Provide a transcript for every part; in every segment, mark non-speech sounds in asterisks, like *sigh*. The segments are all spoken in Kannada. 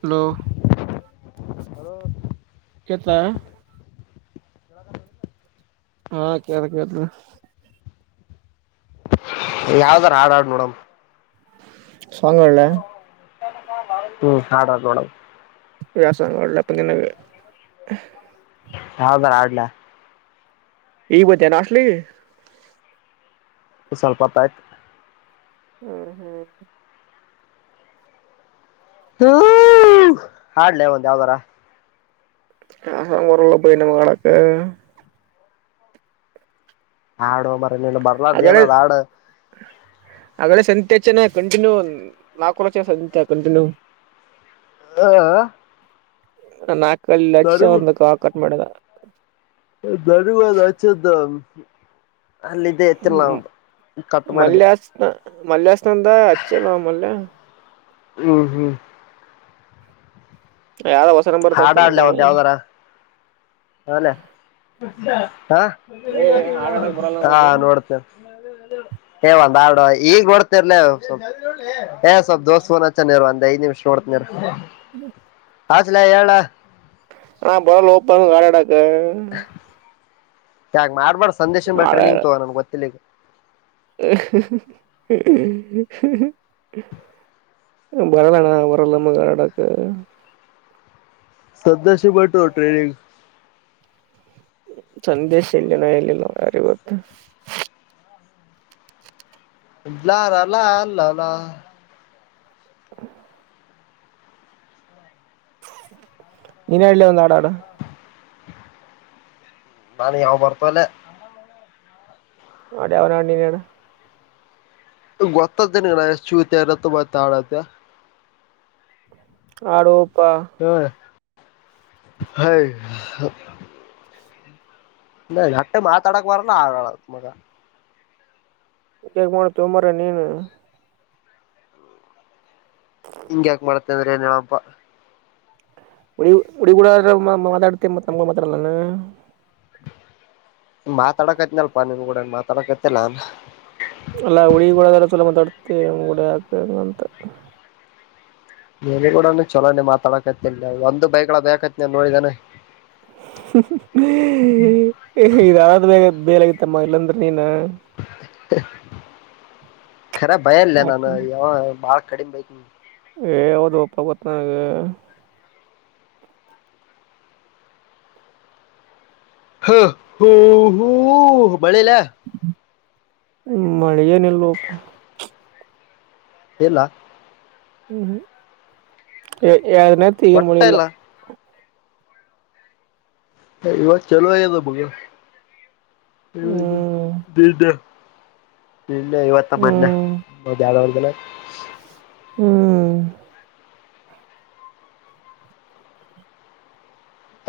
ಹಲೋ ಹಲೋ ಕೆತ್ಲಾ ಹಾ ಕ ಕರು *unintelligible* ಯಾವ್ದರ ಹಾಡಾಡ್ ನೋಡಮ. ಸಾಂಗ್ ಹಾಡು ಲೆ ಹ್ಮ್ ಹಡ ತಡ ಯಾವ ಸಾಂಗ್ ಹಾಡಲೆಪಾ ನಿನಗ. ಯಾವುದರ ಹಾಡಲಾ ಈಗ ಬತ್ತೆನ ಹಾಷ್ಟಲಿಗೀ ಸ್ವಲ್ಪತ್ತಯ್ತು ಹ್ಮ್ ಹ್ಮ್ ಹ್ಮ ಹಾಡ್ಲೆ ಒಂದ ಯಾವದರ. ಹಸ ಬರಲ್ಲ ಪಯ ನಮ್ಮ ಮಾಡಳಕ *unintelligible* ಹಾಡು ಮಾರಯ ನೀನು ಅಗಳೇ ಬರ್ಲಾರ್ದೇನದ ಹಾಡ. ಇಚ್ಚನೆ ಕಂಟಿನ್ಯೂ ನಾಕೂಡಚ ಸಂತ ಕಂಟಿನ್ಯೂ ಹ ನಾಕಲ್ಲಿ ಲಕ್ಷ ಒಂದ ಕ ಕಟ್ ಮಾಡಿದ ಧನ್ವಾದ ಅಚ್ಚದ ಅಲ್ಲಿ ಇದೇ ಎತ್ತಲ್ಲ ಒದು ಕಟ್ ಮಾಡಿದ್ದ ಮಲ್ಲೆಸ್ತಂದ ಹಚ್ಚಲ್ಲ ಮಲ್ಲೆ ಹ್ಮ್ ಹ್ಮ್ ಯಾವಾರ ವಸರ ಪರ್ತತಾನ ಅಂತ ಹಲ ಹಾ ಏ ಹಾಡ್ ಆಡಕ್ ಬರಲ್ಲ ಹಾ ನಮಗ ನೋಡ್ತೇ ಏ ಒಂದ್ ಆರ್ಡ್ ಈಗ ಹೊಡ್ತಿರ್ಲ ಸ್ವಲ್ಪ ಏ ಸ್ವಲ್ಪ್ ದೋಸ ನರ್ ಒಂದ್ ಐದ್ ನಿಮಿಷ ಹೊಡ್ತನರ್ ಹ್ಮ ಆಜಲ ಏಳ ಹಾ ಬರಲ್ಲ ಹಓಪಂಗ ಕಡಡಾಕ್ಕ ಯಾಗ ಮಾಡ್ಬಾರು ಸಂದೇಶ ಬ ಟ್ರನಿಂಗ್ ತಗೋ ನಮ್ ಗೊತ್ತಿಲ್ಲಲಿಕ್ಕೆ ಹು ಹೂ ಬರಲ್ಲಣಾ ಬರಲ್ಲಮ್ಮ ಕರಡಾಕ ಸದ್ಯ ಶ ಬಟು ನಿಂಗ ಸಂದೇಶ ಇಲ್ಲಿ ನ ಇಲ್ಲ ಯಾರವತ್ತ ಲ್ಲಾರಲ್ಲಾ ಅಲ್ಲ ಅಲ್ಲ ನಿನಡಲ್ಲ ಒಂದು ಆಡ ಆಡ ಎಾನ ಯಾವ ಬರತಲ್ಲ ಆಡ ಅವನ ಅಟನಣ ಗೊತ್ತತ್ತನ ಎಷ್ಟು ಚೂತ ತಂಬತ ಆಡತ ಆ ಹ ಹ್ ನ ನಟ್ಟ ಮಾತ ಅಡಕ್ವರಲ್ಲ ಆಗ ಮಗ ಕೇಗ್ ಮಾಡ ತುಂಬ್ರ ನೀನು ಇವರ ನಿಳಪಾ ಹಡಿ ಹುಡಿಗೂಡ ಮಾತಾಡ್ತೆ ಮತ್ ನಮ್ ಮಾತಾಡಲ್ಲಾನ ಮಾತಾಡಕತ್ನಲ್ಪ ನೀಕೂಡ ಮಾತಾಡಕತ್ತಲ್ಲ ಅ ಅಲ್ಲಾ ಹುಡಿಕೂಡದಾರ ಚಲೋ ಮಾತಾಡ್ತಿಂಗ್ ಗೂಡ ಹಾಕ್ಂಗಂತ ನೀ ಕೂಡ ಚಲೋನೆ ಮಾತಾಡಕತಿ ಇಲ್ಲ ಒಂದು ಬೈಗಳ ಬೇಕತಿ ನನ್ ನೋಡಿದಾನೆ ಇದ ಯಾರ್ದ ಬೇಗ ಬೇಲಗತ್ತಮ್ಮ ಇಲ್ಲಾಂದ್ರೆ ನೀನ ರ ಭಯನ್ಲನಾನ ಬಳ ಕಡಿ ಬೈ ಏ ಯಾವದು ಒಪ್ಪ ಗೊತ್ತ ನನಗೆ ಹ ಹೂ ಹೂ ಬಳಲ ಹ್ಮ ಮಳೆ ಏನಲ್ವಪ್ಪ ಎಲ್ಲ ಹ್ಮ್ ಹ್ಮ ಯಾರನೇ ತಗಿನ ಒಟ್ಟ ಮೊಳಿಲ್ಲ ಇಲ್ಲ ಇವಾಗ ಚಲ ಆ ಬ ಹ್ಮ್ ದ ಇನ್ನ ಇವತ್ತ ಮದ ಹ್ಮ್ ಮ್ಯಾಳವರ್್ದಲ್ಲ ಹ್ಮ್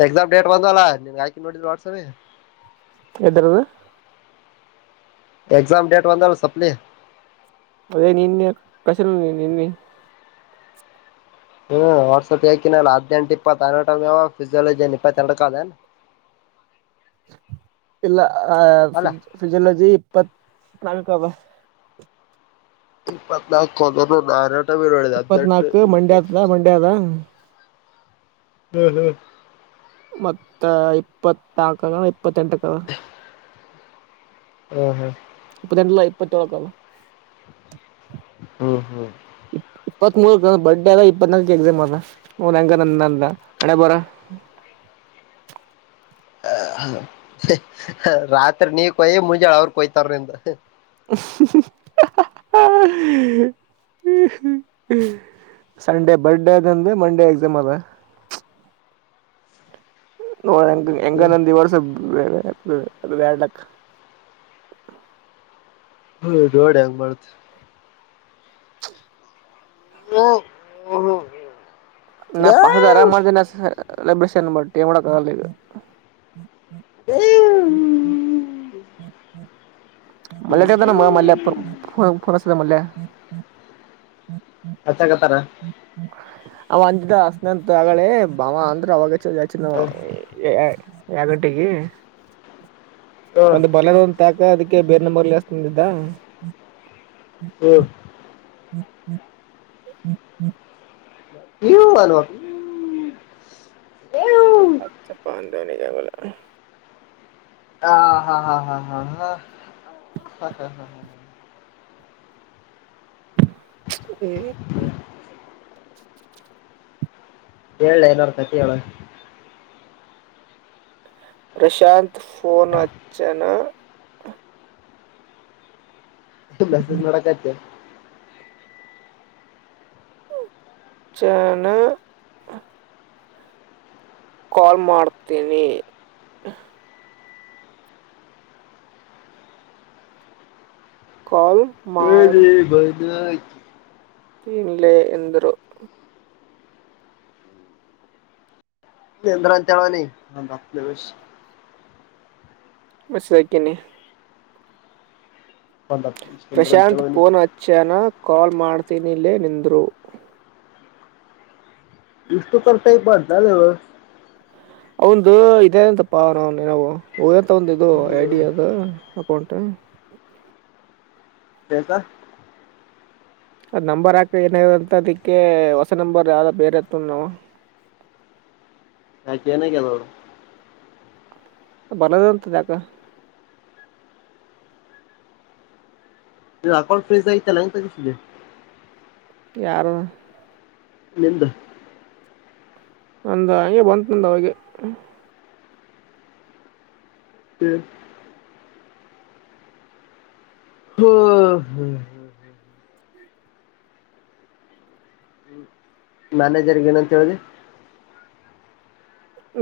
ಎಕ್ಸಾಮ ಟ್ ಬಂದಲ್ಲ ನೀ ನೋಡಿ ವಾಟ್ಸಪ ಎ್ದ ಎಕ್ಸಾಮ ಡೇಟ್ ಒಂದಂದಲ್ಲ ಸಪ್ಲಿ ಅದೇ ನಿನ್ನೆ ಕಸರ ನಿನ್ನೆ ಹ್ಮ್ ವರ್ಸತ್ ಹಾಕಿನಲ್ಲ ಹದ್ನೆಂಟು ಇಪ್ಪತ್ತತ್ದಿನೆಂಟಾವ ಫಿಯೋಲಜಿ ನ್ ಇಪ್ಪತ್ತೆರಡ ಅದನ್ ಹ ಇಲ್ಲ ಆ ಅಲ್ಲ ಫ್ರಿಜ್ ಫ್ರಿಜ್ಲ್ಲಜಿ ಇಪ್ಪತ್ತ್ ನಲ್ಕ ಇಪ್ಪತ್ನಾಲ್ಕ ಕೊಂದ ನಾರಟ ಬೀಡ ಅಟ್ ಇಪ್ಪತ್ನಾಲ್ಕು ಇಪ್ಪ ಮಂಡ್ಯ ಆತದ ಮಂಡ್ಯ ಅದ ಹ್ಮ್ ಹ್ಮ್ ಮತ್ತ ಇಪ್ಪತ್ಾಕ ಇಪ್ಪತ್ತೆಂಟಕದ ಹ್ಮ್ ಹ್ಮ್ ಇ ಲ್ಲ ಇಪ್ಪಟ್ಟಳಕ್ಕಲ್ಲ ಹ್ಮ್ ಹ್ಮ್ ಇಪ್ಪತ್ ಮೂರ್ಕ್ ಬರ್ಡ ಅದ ಇಪ್ಪತ್ನಾಲ್ಕ ಎಕ್ಸ್ ಅದ ಹ್ಂಗ ನಂದಂದ ಹಣೆ ಬರ *inaudible* ಹ ರಾತ್ರಿ ನೀ ಕೊಯಿ ಮುಂಜಳೆ ಅವ್ರ ಕೊಯ್ತಾರ್ರಂತ *inaudible* ಸಂಡೇ ಬರ್ಡೇ ಅದಂದು ಮಂಡೇ ಎಕ್ಸಾಮ್ ಅದ *inaudible* ನೋಂಗ ಹೆಂಗ ನಂದ ಇ ವರ್ಸ ಹ್ಮ್ ಅದು ವೇಡಕ್ಕೆ ಹ್ಮ ಡೋಡ್ ಹೆಂಗ ಮಾಡತ್ *inaudible* ಹ್ಮ ಹ್ಮ ಹ್ಮ್ ಹ್ಮ ನಾ ಪಸದ ಆರಾಮ್ ಮಾಡ್್ದೇ ನ ಲ್ಯನ್ ಬಟ್ಟು ಮಾಡಡಕ್ ಆಗಲ್ಲದು ಹ್ಮ ಹ್ಮ ಹ್ಮ ಮಯ ಚದಾನ ಹ್ಮ್ ಮಲ್ಲೋನ್ ಮಲ್ಲ ಹಚ್ಚಾಗತ್ತಾರ ಅವ ಅಂತಿದ್ದ ಅಸನಂತ ಆಗಳೆ ಬಾಮ ಅಂದ್ರ ಅವಾಗ ಚ ನ ಹ ಯ ಗಂಟೆಗೆ ಹ ಒಂದು ಬಲದ ಒ್ ತಾಕ ಅದಕ್ಕೆ ಬೇರೆ ನಂಬರ್ಲ್ಲಿ ಎಷ್ಟಂದಿದ್ದ ಹ್ಮ ಹ್ಮ್ ಹ್ಮ್ ಹ್ಮ್ ಹ್ಮ್ ನೀ ಮಾಡಲು ಅು ಅಾ ಪಾನ್ಧನ ಜಂಗಲ ಹಾ ಹಾ ಹಾ ಹಾ ಹಾ ಹಾ ಹ ಹ್ಮ ಕ ಏನರ್ಥತಿೇಳ ಪ್ರಶಾಂತ್ ಫೋನ್ ಅಚ್ಚನಾ ಮಸೇಜ್ ನಕ್ಕಾತ್ತ ಚನಾ ಕಾಲ್ ಮಾಡ್ತೇನಿ ಕಲ್ ಹೇಳರಿ ಬ ಲ್ಲೇ ಎಂದರುೂ ಎಂದ್ರ ಅಂತಳ ನೀ ಬಿವಷ ಬಸಕನಿ ಒಂದ್ ಹತ್ತು ನಿಮಿಷ ನಿಂದ್ರ ಅಂತ ಪ್ರಶಾಂತ್ ಹೇಳೋನಿ ಪಫೋನ್ ಅಚ್ಚನ ಕಾಲ್ ಮಾಡ್ತೀನಿಿಲ್ಲೇ ನಿಂದ್ರು ಇಷ್ಟುಕತ ಇ ಬಡ್ತಲ್ಲವ ಒ ಇೇ ಅಂತಪ್ಪ ನಾವು ಹಂತ ಒಂದು ಇದು ಐಡಿಯ ಅದು ಕೊಟ ಕೆಸ ಅದ್ ನಂಬರ್ ಹಾಕ ಏನದಂತ ಅದಿಕ್ಕೆ ಹೊಸ ನಂಬರ್ ಯಾವ ಬೇರೆತ ನಾವವು ಹಾಕನಕ್ಕೋಡು ಬರದ ಅಂತದ ಯಕ ಅಕಲ್ಫ್ರೀಜ ಇಲ್ಲಿಸಿ ಯಾರು ನಿಿಂದ ಒಂದ ಹಗೆ ಬಂತಂದ ಅವೆ ಹ್ಮ ಹ್ಮ ಹಾ ಮ್ಯಾನೇಜರ್ಗೆ ಏನಂತ ಹೇಳ್ದಿ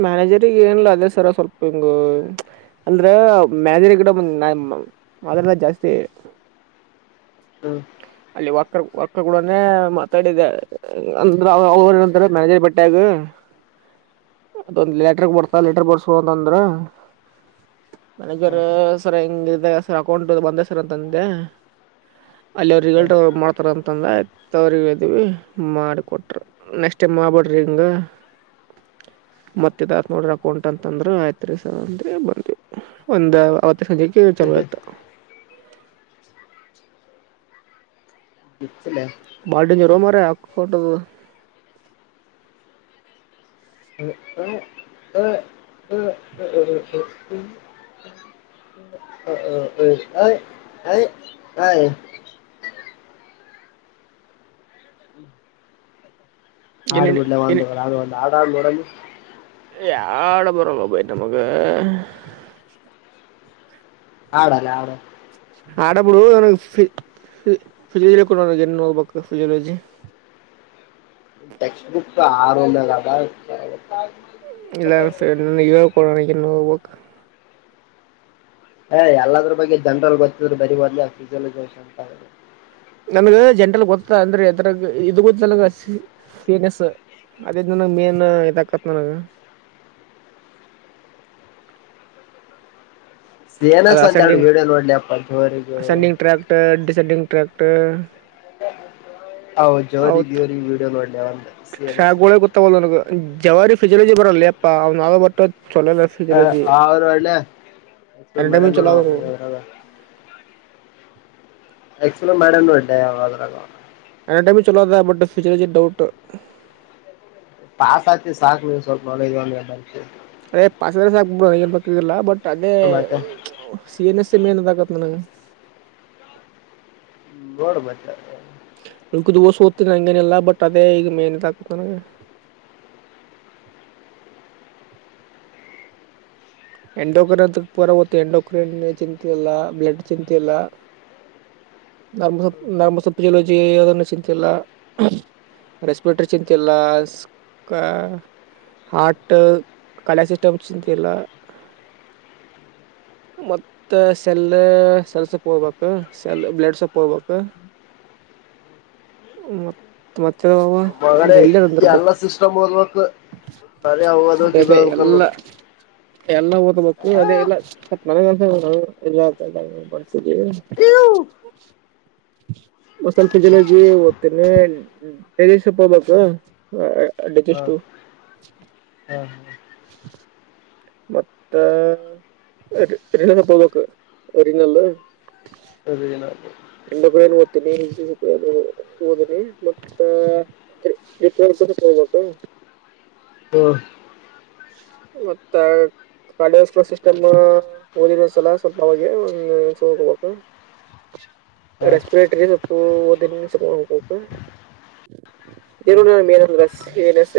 ಮ್ಯಾನೇಜರ್ಗ ಏನ್ಲ ಅದೇ ಸರ ಸ್ವಲ್ಪ ಹಿಂಗ ಅಂದ್ರ ಮ್ಯಾನೇಜರ್ ಕಡಂದ್ ಮಾದಲ್ಲ ಜಾಸ್ತಿ ಹ್ಮ ಅಲ್ಲಿ ವಾಕರ್ ವಾಕರ್ ಕೂಡ ಮಾತಾಡಿದ್ದ ಅಂದಂತ ಮ್ಯಾನೇಜರ್ ಬಟ್ಟೆಗ ಅದೊಂದು್ ಲೆಟರ್ ಬರ್ತಾ ಲೆಟರ್ ಬರ್ಸುವ ಅಂತಂದ್ರ ಮ್ಯಾನೇಜರ್ ಹ್ಮ್ ಸರ್ ಹೆಂಗ ಸರ್ ಅಕೌಂಟ್ ಬಂದೆ ಸರ್ ಅಂತಂದೆ ಅಲ್ಲಿ ಅವರು ರಿಸಲ್ಟ್ ಹ್ಮ್ ಮಾಡ್ತಾರ ಅಂತಂದ್ರವ್ರವಿ ಮಾಡಿಿಕೊಟ್ರ ನೆಕ್ಸ್ಟ್ ಮಾಬಿಡ್ರಿಂಗ ಹ ಮತ್ತದತ್ ನೋಡ್ರ ಅಕೌಂಟ್ ಅಂತ ಅಂದ್ರ ಆಯ್ತ್ ರಸ ಅಂದ್ರೆ ಬಂದ್ವಿ ಒಂದ್ ಅವತ್ತ ಸಂಜೆ ಚಲಯತ ಗಿಚ್ಚಿಲೆ ಬಾಳ ಡೇಂಜರ್ ಮಾರಾಯ ಅಕೌಂಟ್ ದ ಏನೇನು ಆಡ್ಬಿಡ್ಲ ಒಂದು ಒಂದು ಆಾಡಬೋಡ ಎಡ ಬರಂಗ ಭಯ ನಮಗೆ ಆಡಲ್ಲ ಆಡ ಆಡಬಡು ನನ ಫ ಫಿಜ ಕಡ ಏನ್ ನೋಡ್ಬೇಕು ಫಿಜಿಯೋಲಜಿ ಟೆಕ್ಸ್ಟ್ ಬುಕ್ ತ ಆರು ಇಲ್ಲ ಇವ ಕೊಡಾಣ ಹ ಎಲ್ಲದ್ರ ಬಗ್ಗೆ ಜನರಲ್ ಗೊತ್ತಿದ್ರು ಬರಿ ಬದಲ ಫಿಯಲಜ ಅಂತ ನಮಗ ಜಂಟಲ್ ಗೊತ್ತ ಅಂದ್ರೆ ಎದರ ಇದದು ಗೊತ್ತಲ್ ಹ ಸ್ ಅದೇ ನನ ಮೇನ್ ಇಾಕತ್ ನನಗೆ ಅದ ಸೇನಸ್ ಒಂದೆರಡು ಅಸೆಂಡಂಗ್ ವಿಡಿಯೋ ನೋಡ್ಲಿ ಅಪ್ಪ ಜೋರಿಗೂ ಅಸೆಂಡಂಗ್ ಟ್ರ್ಯಾಕ್ಟ್ ಸೆಡಿಂಗ ಟ್ರಾಕ್ಟರ್ ಹ ಜೋರಿಗೆ ಜೋ ವಿೀಡಿಯೋ ನೋಡ್ಲಿ ಒಂದು ಸನ ಸ ಟ್ರ್ಯಾಕ್ಗಳೇ ಗೊತ್ತಾವಲ್ಲ ನನಗ ಜವಾರಿ ಫಿಜಿಲೋಜಿ ಬರಲ್ಲ ಅಪ್ಪಾ ಅವ್ ನಾವು ಬರ್ಟ್ಟ ಚಲೋಲ್ಲ ಫಿಜಲಜಿ ಅವ್ರು ಒಳ್ಳೆ ಎಕ್ಸ್ಪ್ಲೋರ್ ಎಟೈಮ ಮಾಡ್ಯಾನ ಚಲ ನೋಡು ಅವ ಯಾವ್ದ್ರಾಗ ಎಕ್ಸ್ಲ ಮಾಡಣ ಇಡ್ಡೆದ್ರ ಅನಡೆಮಿಕ್ ಚಲೋ ಬಟ್ ್ಯಚರ ಡೌಟ್ ತಾಸ್ ಆತಿ ಸಾಕ ಸ್ವಲ್ಪ ನ ಅದೇ ಪಾಸ್ ವರ್ಡ್ ಸಾಕ್ ಬಿಡು ಏನು ಬೇಕಾಗಿಲ್ಲ ಬಟ್ ಅದೇ ಮತ್ತೆ ಸಿ ಎನ್ ಎಸ್ *unintelligible* ಹು ನೋಡ ಮತ್ತೆ ನೂಕು ದೋಸ್ ಓದ್ತನ ಹಂಗೇನೆಲ್ಲಾ ಬಟ್ ಅದೇ ಈಗ ಮೇನದಾಕತ್ ನನಗೆ ಎಂಡೋಕ್ರೇನ್ ಪೂರತ್ತು ಎಂಡೋಕ್ರೇನ್ ಚಿಂತೆ ಇಲ್ಲ ಬ್ಲಡ್ ಚಿಂತೆ ಇಲ್ಲ ನಾಮ ಸ ನರ್ಮ ಸಪ್ಪ ಜಲೋಜಿ ಯಾದನ್ನು ಚಂತಿಲ್ಲ ರೆಸ್ಪಿರೇಷನ್ ಕಲ್ಲ ಸ್ ಹಾರ್ಟ್ ಕಲಾಸಿಸ್ಟಮ್ ಚಿಂತಲ್ಲ ಹ ಮತ್ತ ಸೆಲ್ ಸೆಲ್ ಸೊಪ್ಪ ಹೋಗ್ಬೇಕು ಸೆಲ್ ಬ್ಲಡ್ ಸೊಪ್ ಹೋಗ್ಬೇಕು ಹ ಮ ಮತ್ತೆ ಇ ಮಗನೇ ಇಳ್ಳಿಯಾರ ಅಂದ್ರ ಎಲ್ಲ ಬುಕ್ ಸಿಸ್ಟಮ್ ಓದ್ಬೇಕು ಬರೇ ಅವು ಅದೇ ಓದ್ಬೇಕು ಇದು ಅದೇ ಓದ್ಬೇಕು ಎಲ್ಲ ಅನ್ನೋದು ಎಲ್ಲ ಓದ್ಬೇಕು ಅದೇ ಎಲ್ಲ ಒ ಸ್ವಲ್ಪ ಜಲಜಿ *unintelligible* ಡರೆ ಸ್ವಲ್ಪ ಹಬೇಕ ಅಡ್ಡಜಷ್ಟು ಹಾ ಹಾ ಮತ್ತೆ ಎರಿನ ಸಂಪ ನಕ್ ಎರಿನಲ್ಲ ಅದ ಏನು *unintelligible* ಭಟ್ ಕೇಳ್ಬೇಕು ಹ್ಮ ಮತ್ತ ಕಾಲೇಜು ಸಿಸ್ಟಮ್ ಓದಿರೋ ಸಲ ಸ್ವಲ್ಪ ಅವೆಗ ಒಂದನ್ಸ ಹೋಗ್ಬೇಕು ರೆಸ್ಪಿರೇಟರಿ ಸೊಪ್ಪು ದ ಸಕ ಜನೋ ನ ಮನ ಹಏನಸ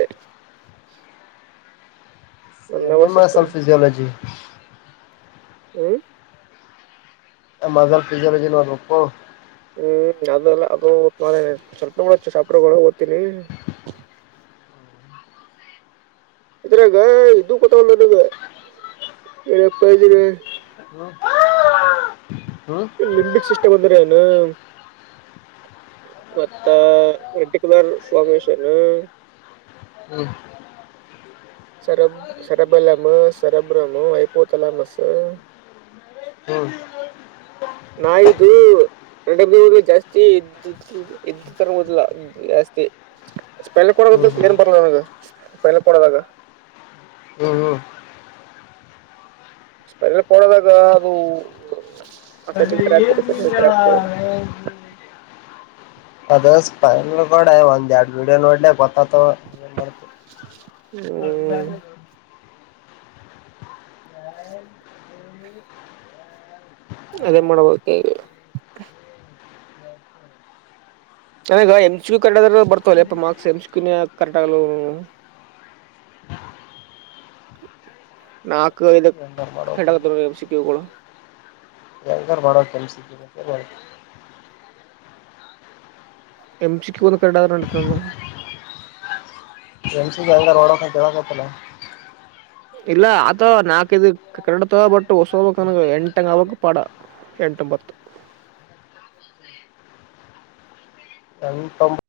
ಎ ನರ್ವಸ್ ಸಿಸ್ಟಮ್ ನಿಮ್ಮಸಲ್ ಫಿಸಿಯಾಲಜಿ ಹ್ಮ್ ಮಜಾಲ ಫಿಜಲ್ ಏನ ಆಗಬೇಕು ಹ್ಮ್ ಅದೆಲ್ಲ ಅದು ಮ ಸ್ವಲ್ಪ ಚಾಪ್ಟರ್ ದೊಳಗೆ ಓದತಿನಿ ಹ ಇದ್ರಾಗ ಇದು ಕತಲ್ಲದ ಪ್ಪ ಅಪ್ಪಾಜಿ ಹ್ಮ್ ಹ್ಮ್ ಲಿಂಬಿಕ್ಸ್ ಸಿಸ್ಟಮ್ ಅಂದ್ರೆ ಏನ್ ಮತ್ತ ರರ್ಟಿಕ್ಯುಲರ್ ಫಾರ್ಮೇಶನ್ ಹ್ಮ್ ಸರಬ್ ಸರಬಲಮ ಸರಬ್ರಮು ಐಪೋತಲಮಸು ಹ್ಮ್ ನಾಯ್ದು ಜಾಸ್ತಿ ಇದ ಇದ ತರದಿಲ್ಲ ಜಾಸ್ತಿ ಸ್ಪೆಲಿಂಗ್ ಹ್ಮ್ ಹ್ಮ್ ಕೂಡ ಏನ್ ಬರ್ಲ *unintelligible* ಹ್ಮ ಸ್ಪರಿ ಕೊಡದಾಗ ಅದು ಆಸೈ ಟ್ರ್ಯಾಕ್ ಟ್ರ್ಯಾಕ್ ಅದ ಸ್ಲ್ ಕೋಡ ಒಂದ್ ಎರಡ್ ವೀಡಿಯೋ ನೋಡ್ಲೆ ಗೊತ್ತ ಅತ್ ಮ ಮಾಡತ ಹ್ಮ್ ಅದೇನ್ ಮಾಡಬೇಕ ಈಗ ನನಗ ಎಮ ಕ್ಯು ಕರೆಕ್ಟ್ ಆದ್ರ ಬರ್ತವಲ್ಲ ಮಾರ್ಕ್ಸ್ ಎಂಮಸ ಕ ಕರೆಕ್ಟ್ ಆಗ ನಾಲ್ಕು ಐದು ಕಟ್ ಮಾಡ್ತಿ ಸಿಟಿಗಳು ಬ ಕೆಲ್ಸ ಎಂಚಿಕ್ ಒಂದ ಕರಟಾದಂಡತ ಎಂಸಿ ಜಾಗಾಗ ರಡಕಾ ಚೇಳಾಗತಲ್ಲ ಇಲ್ಲ ಆತ ನಾಕೈದು ಕಡತ ಬಟ್ ಹೊಸ ಹ ನನ ಎಂಟಂಗ ಆಕ್ ಪಾಡ ಎಂ ಒಟೊಂಬತ್ತು ಹ ಎಂಟ ಒಂಬತ್ತು